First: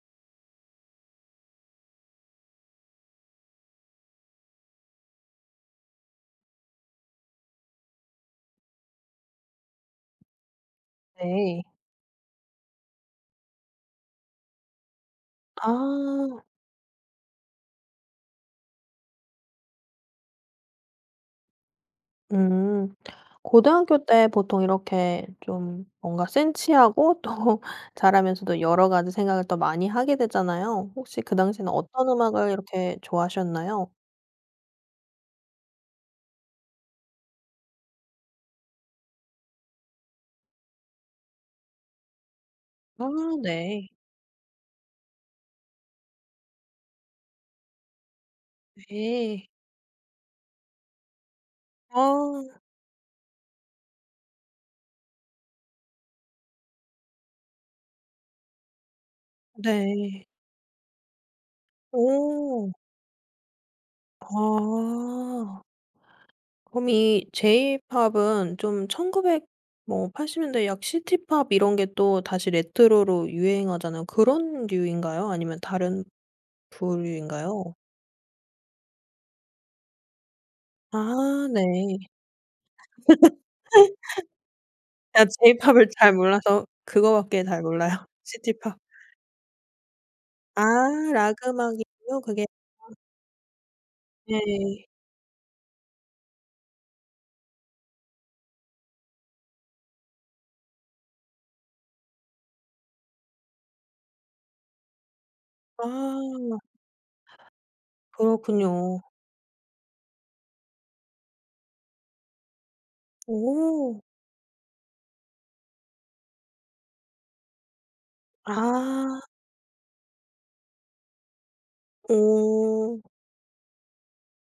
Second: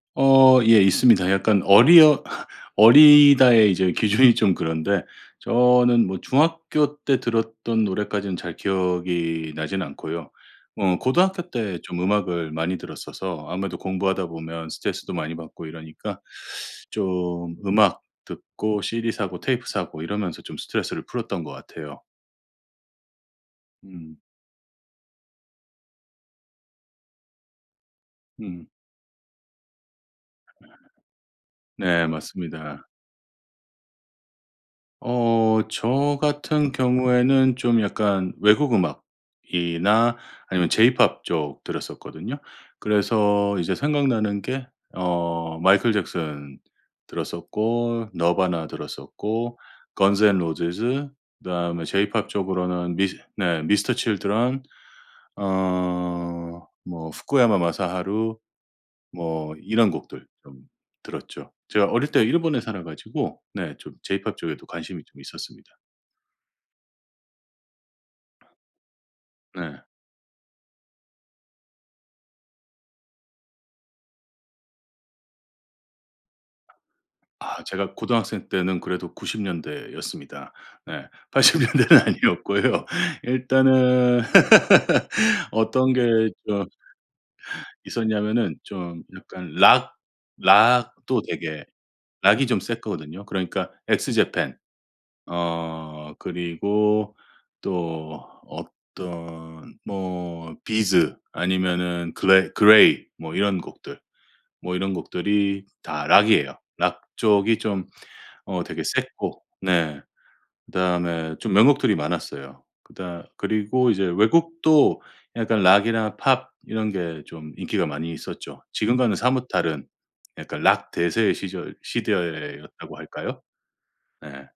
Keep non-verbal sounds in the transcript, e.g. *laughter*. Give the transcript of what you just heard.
어 예. 있습니다. 약간 어리어 *laughs* 어리다의 이제 기준이 좀 그런데 저는 뭐 중학교 때 들었던 노래까지는 잘 기억이 나진 않고요. 뭐 고등학교 네. 때 좀 음악을 많이 들었어서 아무래도 공부하다 보면 스트레스도 많이 받고 이러니까 아. 좀 음악 듣고 CD 사고 테이프 사고 이러면서 좀 스트레스를 풀었던 것 같아요. 음. 고등학교 음. 때 보통 이렇게 좀 뭔가 센치하고 또 자라면서도 음. 여러 가지 생각을 더 많이 하게 되잖아요. 혹시 그 당시에는 네 어떤 음악을 맞습니다. 이렇게 좋아하셨나요? 어 저 같은 경우에는 좀 약간 외국 음악이나 아니면 제이팝 쪽 들었었거든요. 아 그래서 이제 네. 생각나는 게 어 마이클 잭슨 들었었고 너바나 예. 들었었고 건즈 앤 로지즈 그다음에 제이팝 아. 쪽으로는 미스 네 미스터 칠드런 어 뭐 후쿠야마 마사하루 뭐 이런 곡들 네. 좀 들었죠. 제가 어릴 때 일본에 오. 살아 가지고 네 좀 제이팝 쪽에도 관심이 좀 아. 있었습니다. 그럼 이 제이팝은 좀 1900 네. 뭐 80 년대 약 시티 팝 이런 게 또 다시 레트로로 유행하잖아요. 그런 류인가요, 아니면 다른 아 부류인가요? 제가 고등학생 때는 그래도 90 년대였습니다. 네. 아 80 네. 년대는 아니었고요. *laughs* 일단은 *laughs* 제가 제이팝을 어떤 잘 게 저 몰라서 그거밖에 잘 몰라요. 시티 있었냐면은 팝. 좀 약간 락 아 락도 락 되게 음악이군요, 그게. 락이 좀 아. 셌거든요. 그러니까 X japan 네. 어 그리고 또 어떤 뭐 비즈 아니면은 그레 그레이 뭐 이런 곡들 뭐 이런 곡들이 다 락이에요. 아. 락 쪽이 좀 어 되게 그렇군요. 셌고 네 그다음에 좀 명곡들이 많았어요. 그다 그리고 오. 이제 외국도 약간 락이나 팝 이런 게 좀 인기가 많이 있었죠. 지금과는 아. 사뭇 다른 약간 락 대세의 시절 시대였다고 오. 할까요? 네.